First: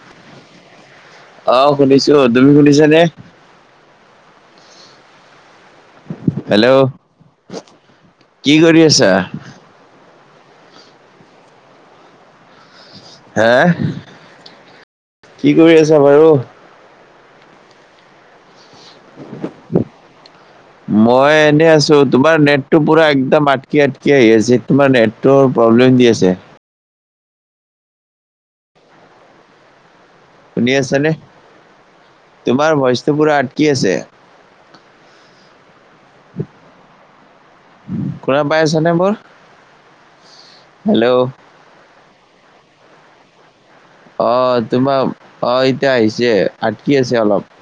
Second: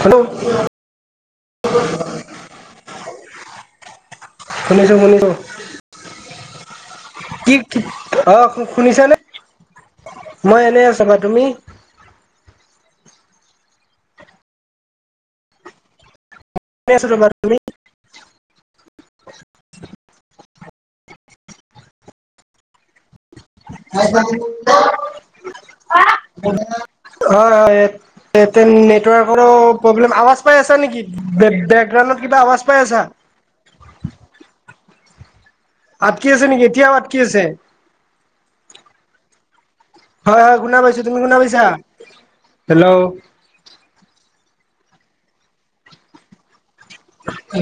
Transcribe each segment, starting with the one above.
Hello? অ' শুনিছো, তুমি শুনিছা নে? শুনিছো শুনিছো। হেল্ল'। কি কি অ' কি কৰি আছা শুনিছানে, মই এনেই আছো বা তুমি? হে, কি কৰি আছা বাৰু? এনেই আছো ৰবা, তুমি? মই এনে আছো, তোমাৰ নেটটো পুৰা একদম আটকি আটকি আহি আছে, তোমাৰ নেটৱৰ প্ৰব্লেম দি আছে। হয় হয় ইয়াতে নেটৱৰ্কৰো প্ৰব্লেম, আৱাজ পাই শুনি আছা নেকি, আছানে বে বেকগ্ৰাউণ্ডত কিবা আৱাজ পাই আছা? কি আছে। আটকি আছে নেকি, এতিয়াও আটকি আছে? শুনা পাই আছা নে মোৰ? হয় হয় শুনা পাইছো হেল্ল' তুমি শুনা পাইছা, হেল্ল'? অ তোমাৰ, অ এতিয়া আহিছে আটকি আছে অলপ।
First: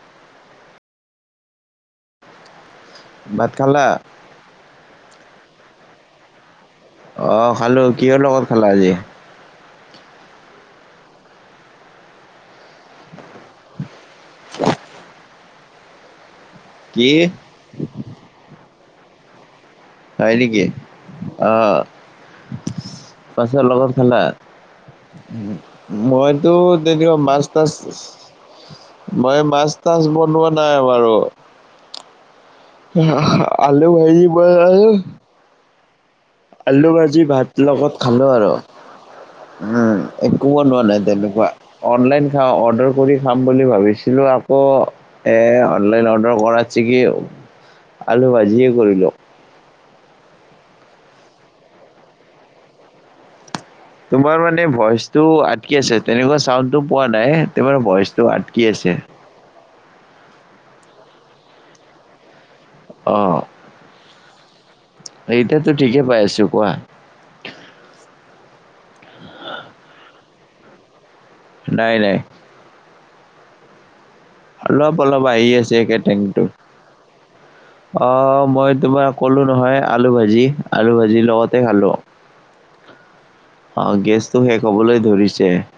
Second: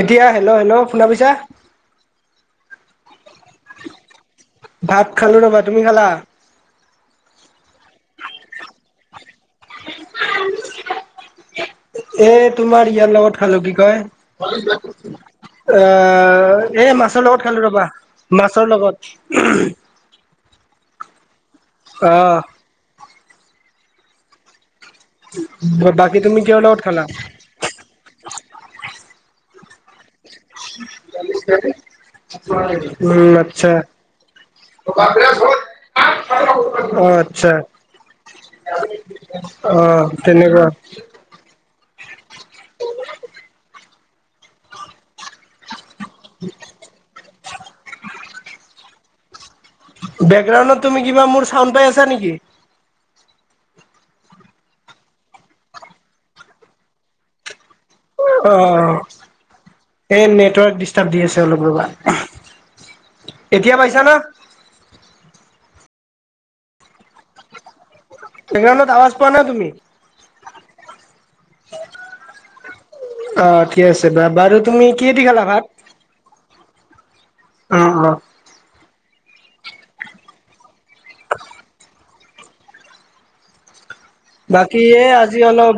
এতিয়া হেল্ল' হেল্ল' শুনা পাইছা? ভাত খালা? ভাত খালো ৰবা, তুমি খালা? অ খালো। কিহৰ লগত খালা আজি? এ তোমাৰ ইয়াৰ লগত খালো, কি কয় এ এই কি মাছৰ লগত খালো ৰবা মাছৰ লগত। হয় নেকি, অ। অ'। মাছৰ লগত খালা, বাকী তুমি মইতো কিহৰ লগত খালা তেনেকোৱা মাছ তাছ, মই মাছ তাছ বনোৱা নাই বাৰু। কিহেদি? [unintelligible] আলু ভাজি বনালো, অ আলু ভাজি ভাত আচ্ছা লগত খালো আৰু অ উম এই তেনেকুৱা বনোৱা নাই তেনেকুৱা। অনলাইন খাও অৰ্ডাৰ কৰি খাম বুলি ভাবিছিলোঁ, আকৌ এ অনলাইন অড- ৰ্ডাৰ কৰাত চিকি আলু ভাজিয়ে কৰিলো। বেকগ্ৰাউণ্ডত তুমি কিবা মোৰ চাউণ্ড পাইছা নেকি? তোমাৰ মানে ভইচ টো আতকি আছে, তেনেকুৱা চাউণ্ডটো পোৱা নাই তোমাৰ ভইচ অ, এই নেটৰ ডিষ্টাব দি আছে অলপ ৰবা। অ। এতিয়া পাইছা না? এতিয়াতো ঠিকেই পাই আছো কোৱা। বেকগ্ৰাউণ্ডত আৱাজ পোৱা নাই তুমি? নাই নাই। অ ঠিক আছে বা- বাৰু তুমি অলপ কিহেদি অলপ খালা আহি ভাত? আছে একে টেংটো। অ, মই তোমাৰ ক'লো নহয় আলু ভাজি আলু ভাজি লগতে খালো। অ গেছ বাকী এ আজি অলপ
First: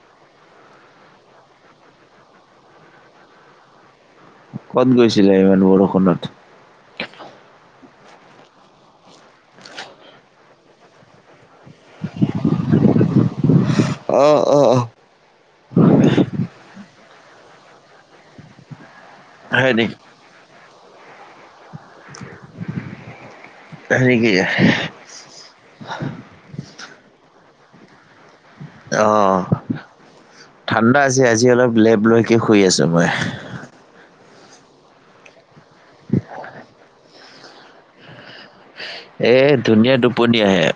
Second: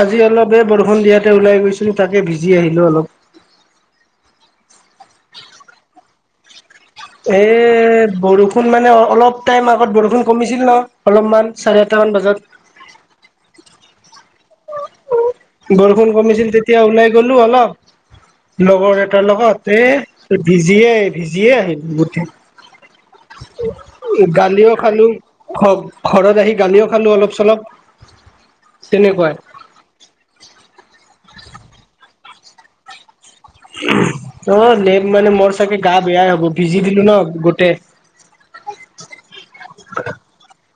আজি অলপ এ বৰষুণ দিয়াতে ওলাই গৈছিলো তাকে ভিজি আহিলো অলপ ক'ত গৈছিলে ইমান বৰষুণত? এ বৰষুণ মানে অলপ টাইম আগত বৰষুণ কমিছিল ন অলপমান চাৰে এটামান বজাত অহ অহ অহ বৰষুণ কমিছিল তেতিয়া ওলাই গলো অলপ লগৰ এটাৰ হয় লগত নেকি, এ ভিজিয়ে ভিজিয়ে আহিল গোটেই হয় নেকি, গালিও খালোঁ ঘ ঘৰত আহি গালিও খালোঁ অলপ চলপ অ তেনেকুৱাই ঠাণ্ডা হৈছে আজি অলপ লেপ লৈকে শুই আছো মই অ লেপ মানে মোৰ চাগে গা বেয়াই হ'ব ভিজি দিলো ন গোটেই এ ধুনীয়া টোপনি আহে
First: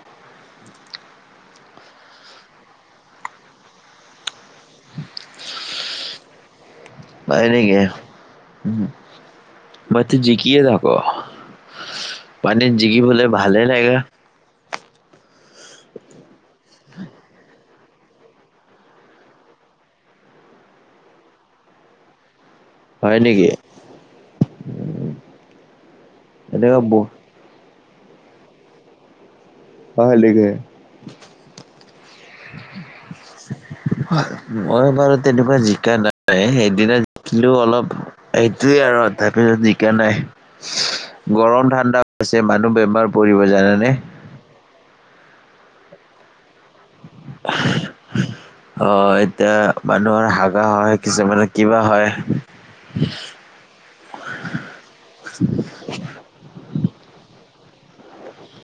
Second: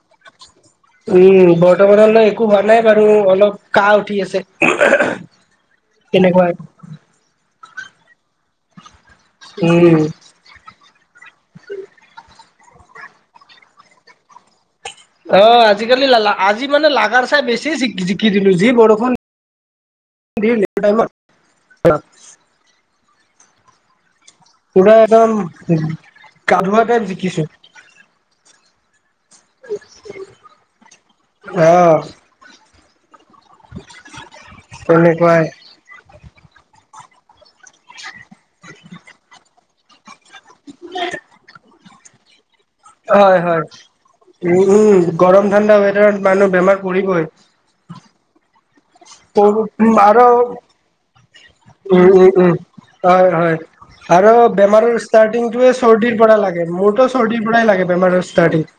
উম বৰ্তমানলৈ একো হোৱা নাই বাৰু অলপ কাহ উঠি আছে কেনেকুৱা নাই নেকি উম মইতো জিকিয়ে যাম অহ পানীত জিকিবলে ভাল হে লাগে অ আজি-কালি আজি মানে লাগাৰ চাই বেছি জিকি জিকি দিলো যি বৰষুণ দিলে সেইটো টাইমত [unintelligible] হয় নেকি পুৰা একদম এনেকুৱা কালুৱা ব এটাই জিকিছে উ [unintelligible] অহ [unintelligible] হয় মই বাৰু তেনেকুৱাই তেনেকুৱা জিকা নাই সেইদিনা জিকিলো অলপ এইটোয়ে আৰু তাৰ পিছত জিকা নাই গৰম ঠাণ্ডা হৈছে মানুহ বেমাৰ হয় পৰিব হয় জানানে উম উম গৰম ঠাণ্ডা ৱেডাৰত মানুহ বেমাৰ পৰিবই অ এতিয়া আৰু মানুহৰ হাগা হয় কিছুমান কিবা উম হয় উম উম হয় হয় আৰু বেমাৰৰ ষ্টাৰ্টিংটোয়ে চৰ্দিৰ পৰা লাগে মোৰতো চৰ্দিৰ পৰাই লাগে বেমাৰৰ ষ্টাৰ্টিং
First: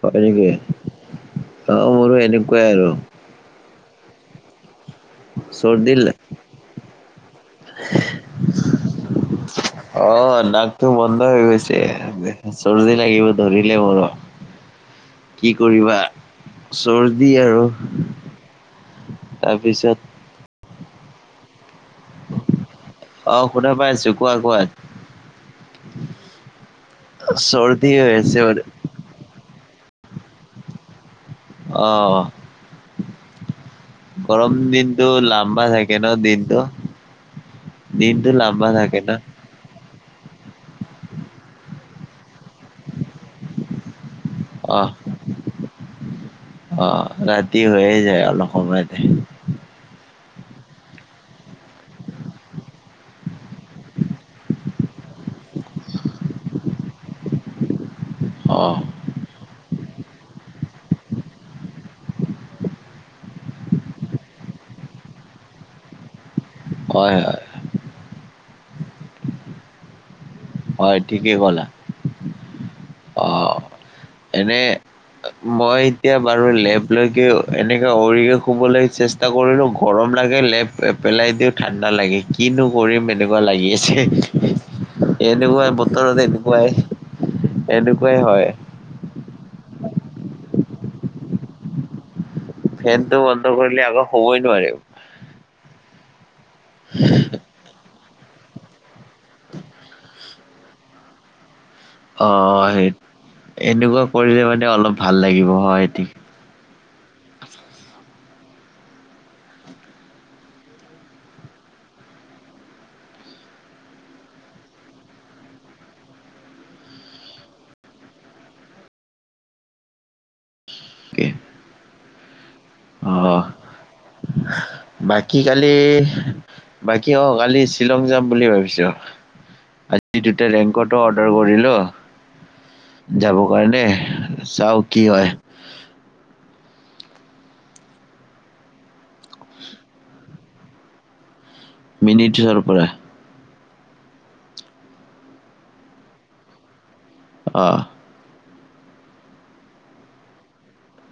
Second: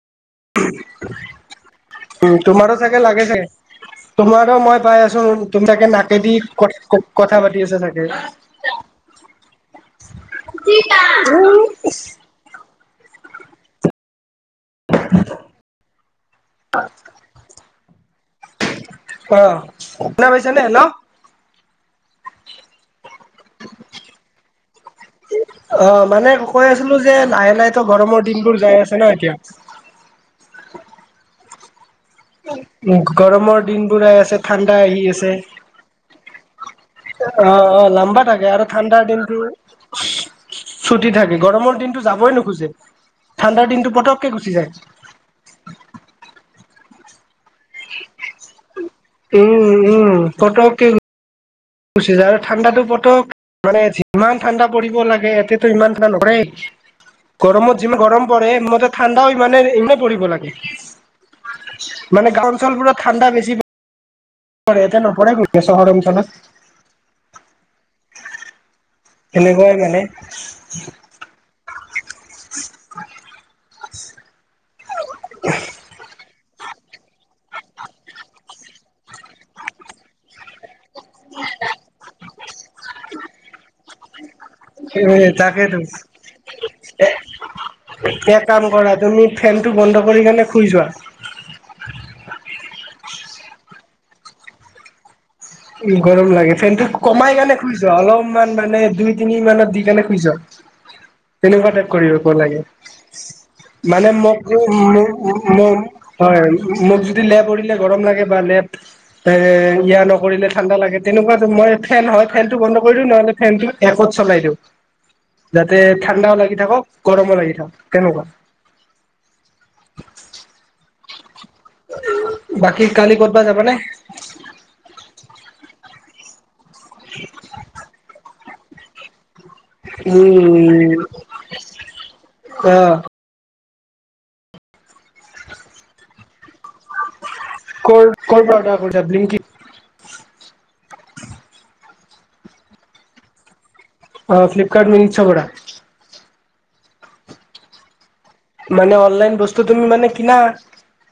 হয় নেকি? অ মোৰো উম এনেকুৱাই তোমাৰো আৰু চাগে লাগে চাগে তোমাৰো মই পাই আছো তুমি চাগে চৰ্দি লা- নাকেদি ক কথা পাতি আছে চাগে অ নাকটো বন্ধ হৈ গৈছে। চৰ্দি লাগিব ধৰিলে মোৰো। কি কৰিবা চৰ্দি আৰু অ তাৰপিছত শুনা পাইছে নে হেল্ল' অ শুনা পাই আছো কোৱা কোৱা। অ মানে কৈ আছিলো যে লাহে লাহ তো চৰ্দি হৈ গৰমৰ দিন আছে বোৰ মানে যাই আছে ন এতিয়া অ গৰমৰ দিনবোৰই আছে গৰম ঠাণ্ডা আহি দিনটো আছে লাম্বা থাকে ন দিনটো অ অ লম্বা দিনটো থাকে লাম্বা আৰু ন ঠাণ্ডাৰ দিনটো ছুটি থাকে গৰমৰ দিনটো যাবই নোখোজে ঠাণ্ডাৰ দিনটো পতক অহ অ ৰাতি হৈয়ে যায় অলপ সময়তে। উম, উম, পটককে গুচি যায় আৰু ঠাণ্ডাটো পটক মানে যিমান ঠাণ্ডা পৰিব লাগে, ইয়াতেটো ইমান ঠাণ্ডা নকৰে। গৰমত যিমান গৰম পৰে অ', [unintelligible] ঠাণ্ডাও ইমানে, ইমান পৰিব লাগে। মানে গাঁও অঞ্চলবোৰত ঠাণ্ডা বেছি এতিয়া নপৰে, এতিয়া নপৰে গৰম চহৰ অঞ্চলত। হয়, হয়। সেনেকুৱাই মানে। হয়, ঠিকেই ক'লা অ', এনে মই এতিয়া বাৰু লেপ লৈকে এনেকে অৰিকে শুবলৈ চেষ্টা কৰিলোঁ। গৰম লাগে লেপ পেলাই দিও ঠাণ্ডা লাগে, তোমাৰ কিনো কৰিম এনেকুৱা লাগি আছে। উম, এনেকুৱা তাকেতো বতৰত এনেকুৱাই এনেকুৱাই এ-এক হয়, কাম কৰা তুমি ফেনটো বন্ধ কৰি কিনে শুই যোৱা। ফেনটো বন্ধ কৰিলে আকৌ শুবই নোৱাৰিম। উম, গৰম লাগে। ফেন টো কমাই কেনে শুই যোৱা অলপমান মানে দুই তিনি মানত দি কেনে শুই যোৱা। তেনেকুৱা টাইপ কৰিব ল'ব লাগে। অ', সেই এনেকুৱা মানে কৰিলে মোক মানে অলপ ভাল লাগিব হয়, -মোক-মোক ঠিকে। হয়। মোক যদি লেপ পৰিলে গৰম লাগে বা লেপ এ, ইয়াৰ ল কৰিলে ঠাণ্ডা লাগে, তেনেকুৱ মই ফেন হয়, ফেন টো বন্ধ দিওঁ নহ'লে ফেনটো একত চলাই দিওঁ। যাতে ঠাণ্ডাও লাগি থাকক, গৰমো লাগি থাকক তেনেকুৱা। বাকী কালি ক'তবা অ', যাবানে? বাকী কালি বাকী অ', কালি শ্বিলং যাম বুলি ভাবিছোঁ। আজি দুটা উম ৰেংকটো অৰ্ডাৰ কৰিলোঁ। অ যাবৰ কাৰণে, চাওঁ কি হয়। ক'ৰ, ক'ৰ পৰা অৰ্ডাৰ কৰিলা ব্লিংকি? মিনিটৰ পৰা। অ', ফ্লিপকাৰ্ট মিষ্টৰ পৰা। অ'। মানে অনলাইন বস্তুটো তুমি মানে কিনা,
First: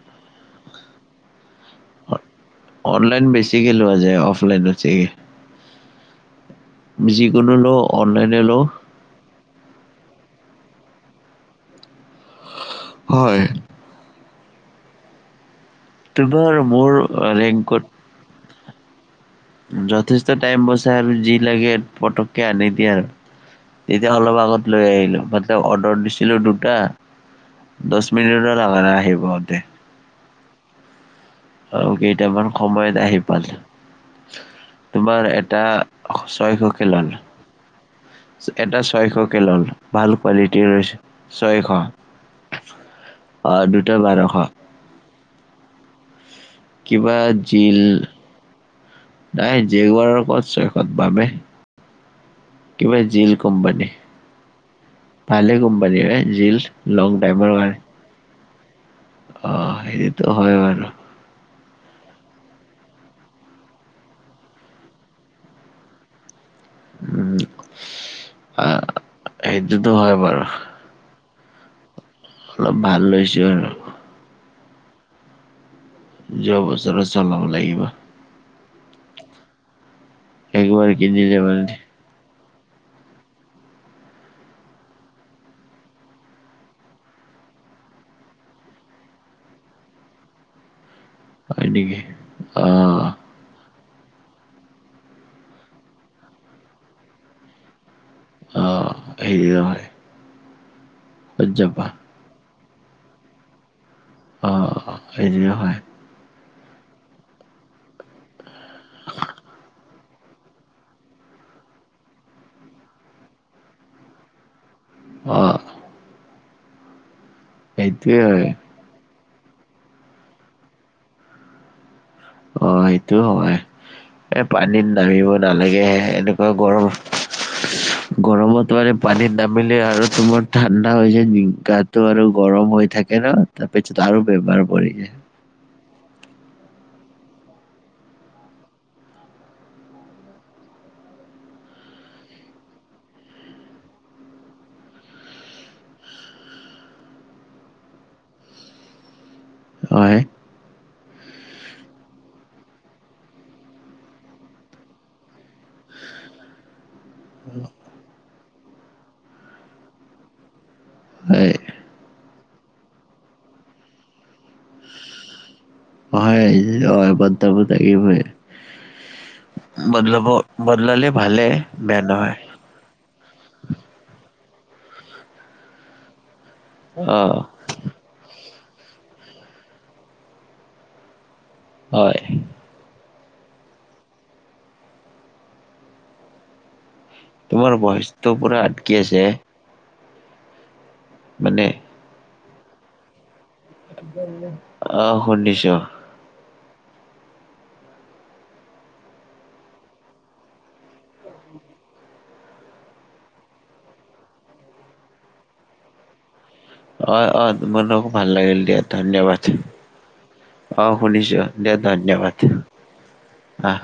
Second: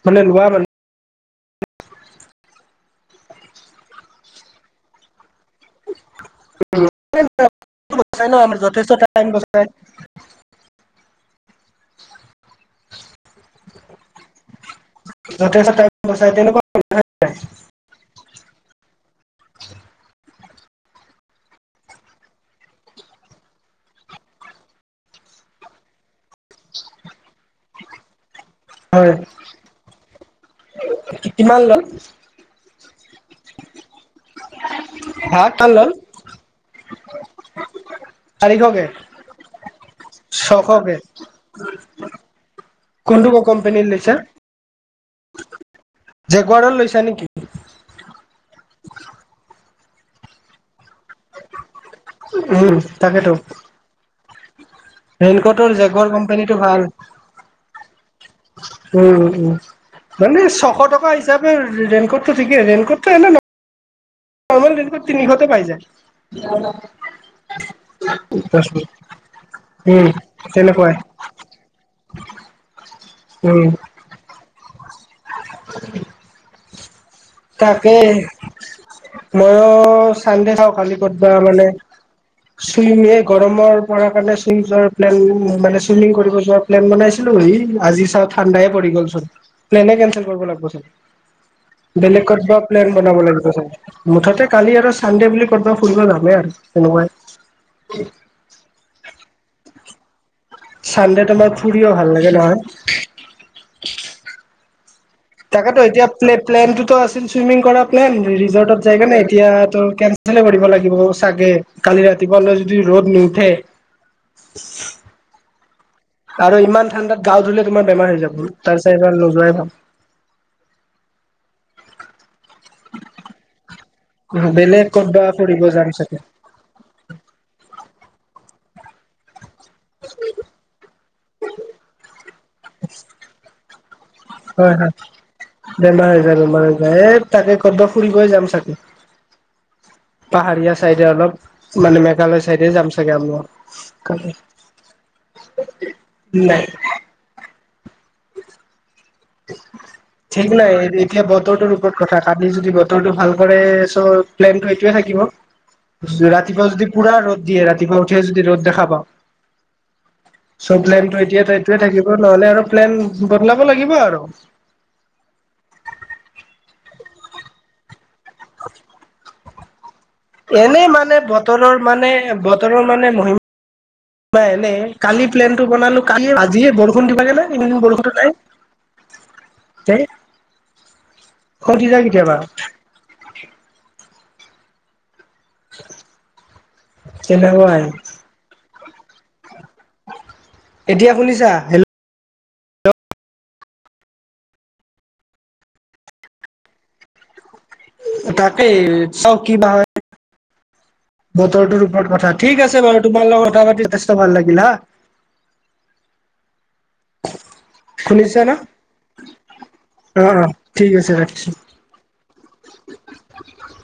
মানে লোৱা মানে! অনলাইন বেছিকৈ লোৱা যায়, অফলাইনতছে। যিকোনো [unintelligible] লওঁ অনলাইনে আমাৰ লওঁ যথেষ্ট টাইম বছাই। [inaudible] হয়। যথেষ্ট টাইম বচাই তোমাৰ তেনেকুৱা মোৰ ৰেংকোত যথেষ্ট টাইম বচাই আৰু যি লাগে পটককে আনি দিয়ে আৰু। এতিয়া অলপ আগত লৈ আহিলোঁ, মটলব অৰ্ডাৰ দিছিলোঁ দুটা। দচ মিনিটত হয়। কিমান ল'ল আৰু কেইটামান সময়ত আহি পাইছোঁ। তোমাৰ হা এটা কিমান ল'ল ছয়সুখী [unintelligible] এটা চাৰিশকে ছয়শকে ল'ল, ভাল কোৱালিটিৰ ছশকে হৈছে ছয়শ। [inaudible] কোনটো ক- কোম্পনী দুটা লৈছা? বাৰশ যে কোৱা কিবা জিল, নাই [unintelligible] [unintelligible] [unintelligible] বামে। উম কিবা জীল তাকেতো কোম্পানী। ভালে ৰেইনকোটৰ জেগৱাৰ কোম্পানীৰে কোম্পানীটো জিল ভাল লং টাইমৰ হয়। উম উম, সেইটোতো মানে হয় বাৰু ছয়শ টকা হি- চাপে ৰে-ৰেইনকটটো থিকে, ৰেনকটটো এনে ন- সমল তেনেকুৱা তিনিশতে পাই যায়। উম আহ, সেইটোতো উম, হয় বাৰু তেনেকুৱাই। অলপ ভাল লৈছোঁ উম আৰু। [unintelligible] যোৱা বছৰ- তাকে, মইও- সান্‌ডে চাওঁ, একবাৰ কালি ক'তবা কিনিলে মানে- চুইম এই গৰমৰ পৰা কাৰণে [unintelligible] প্লেন মানে, চুইমিং কৰিব যোৱা- প্লেন বনাইছিলোঁ। ই' আজি চাওঁ ঠাণ্ডাই পৰি গ'ল চোন। প্লেনে কেনচেল কৰিব লাগিবচোন। হয় নেকি বেলেগ কতবা অ প্লেন বনাব লাগিব চাগে? মুঠতে কালি আৰু সান্‌ডে বুলি ক'ব ফুৰিব যামেই আৰু। তেনেকুৱাই। অহ, এইয়াই। সান্‌ডে তোমাৰ ফুৰিও ভাল লাগে নহয়। অ'। সেইটো হয় তাকতো, এতিয়া প্লে-প্লেনটোতো আছিল চুইমিং কৰা প্লেন, ৰি-ৰিচৰ্টটোত যায় কেনে। এতিয়াতো কেন- চেলে কৰিব লাগিব চাগে। কালি ৰাতিপুৱালৈ যদি ৰ'দ নুঠে। অহ। আৰু ইমান ঠাণ্ডাত গাওঁ ধুলে তোমাৰ বেমাৰ হৈ যাব। হয় তাৰ চাইমান নোযোৱাই ভাল। অ' সেইটোও হয়। এ' বেলেগ পানীত ক'তবা নামিব ফুৰিব নালাগে যাম হে চাগে এনু- ৱা গৰম। গৰমত মানে- পানীত নামিলে আৰু তোমাৰ ঠাণ্ডা হয় যে। ম' গাটো আৰু গৰম হৈ থাকে ন'। তাৰ পিছত আৰু বেমাৰ হয় হয় পৰি যায়। বেমাৰ হৈ যায়, বেমাৰ হৈ যায়। এ' তাকে, কতবা ফুৰিবই যাম চাগে। পাহাৰীয়া চাইডে অলপ। মানে, মেঘালয় চাইডে যাম চাগে আমিও কালি। নাই। হয় ঠিক নাই, হেৰি - এতিয়া বতৰটোৰ ওপৰত কথা। কালি যদি বতৰটো ভাল কৰে চ' প্লেনটো এইটোৱে থাকিব। ৰাতিপুৱা যদি পুৰা ৰ'দ দিয়ে। ৰাতিপুৱা- উথিও যদি ৰ'দ দেখা পাওঁ। চ' প্লেনটো এতিয়া হয় তাই- সেইটোৱে থাকিব। নহ'লে আৰু প্লেন বদলাব লাগিব আৰু। হয় অভদ্ৰবোৰ থাকিবই। [unintelligible] এনেই মানে বতৰৰ মানে বত - বতৰৰ মানে মহি মা এনে। কালি প্লেনটো বনালোঁ। কালি আজিয়ে বৰষুণ অ দিব লাগে নে? এইকৈদিন বৰষুণে নাই। দে। খং উঠি যায় হয় কেতিয়াবা। [unintelligible] তোমাৰ তেনেকুৱাই ভইচটো পুৰা আটকি আছে। এতিয়া শুনিছা? মানে হেল- অহ, শুনিছোঁ। তাকেই, চাওঁ কি বা হয়। বতৰটোৰ ওপৰত কথা ঠিক আছে বাৰু তোমাৰ লগত কথা পাতি যথেষ্ট ভাল লাগিল হা অ অ তোমাৰ লগতো ভাল শুনিছা ন লাগিল দিয়া ধন্যবাদ। অ অ অহ ঠিক আছে শুনিছোঁ ৰাখিছো দিয়া পাতিম আহ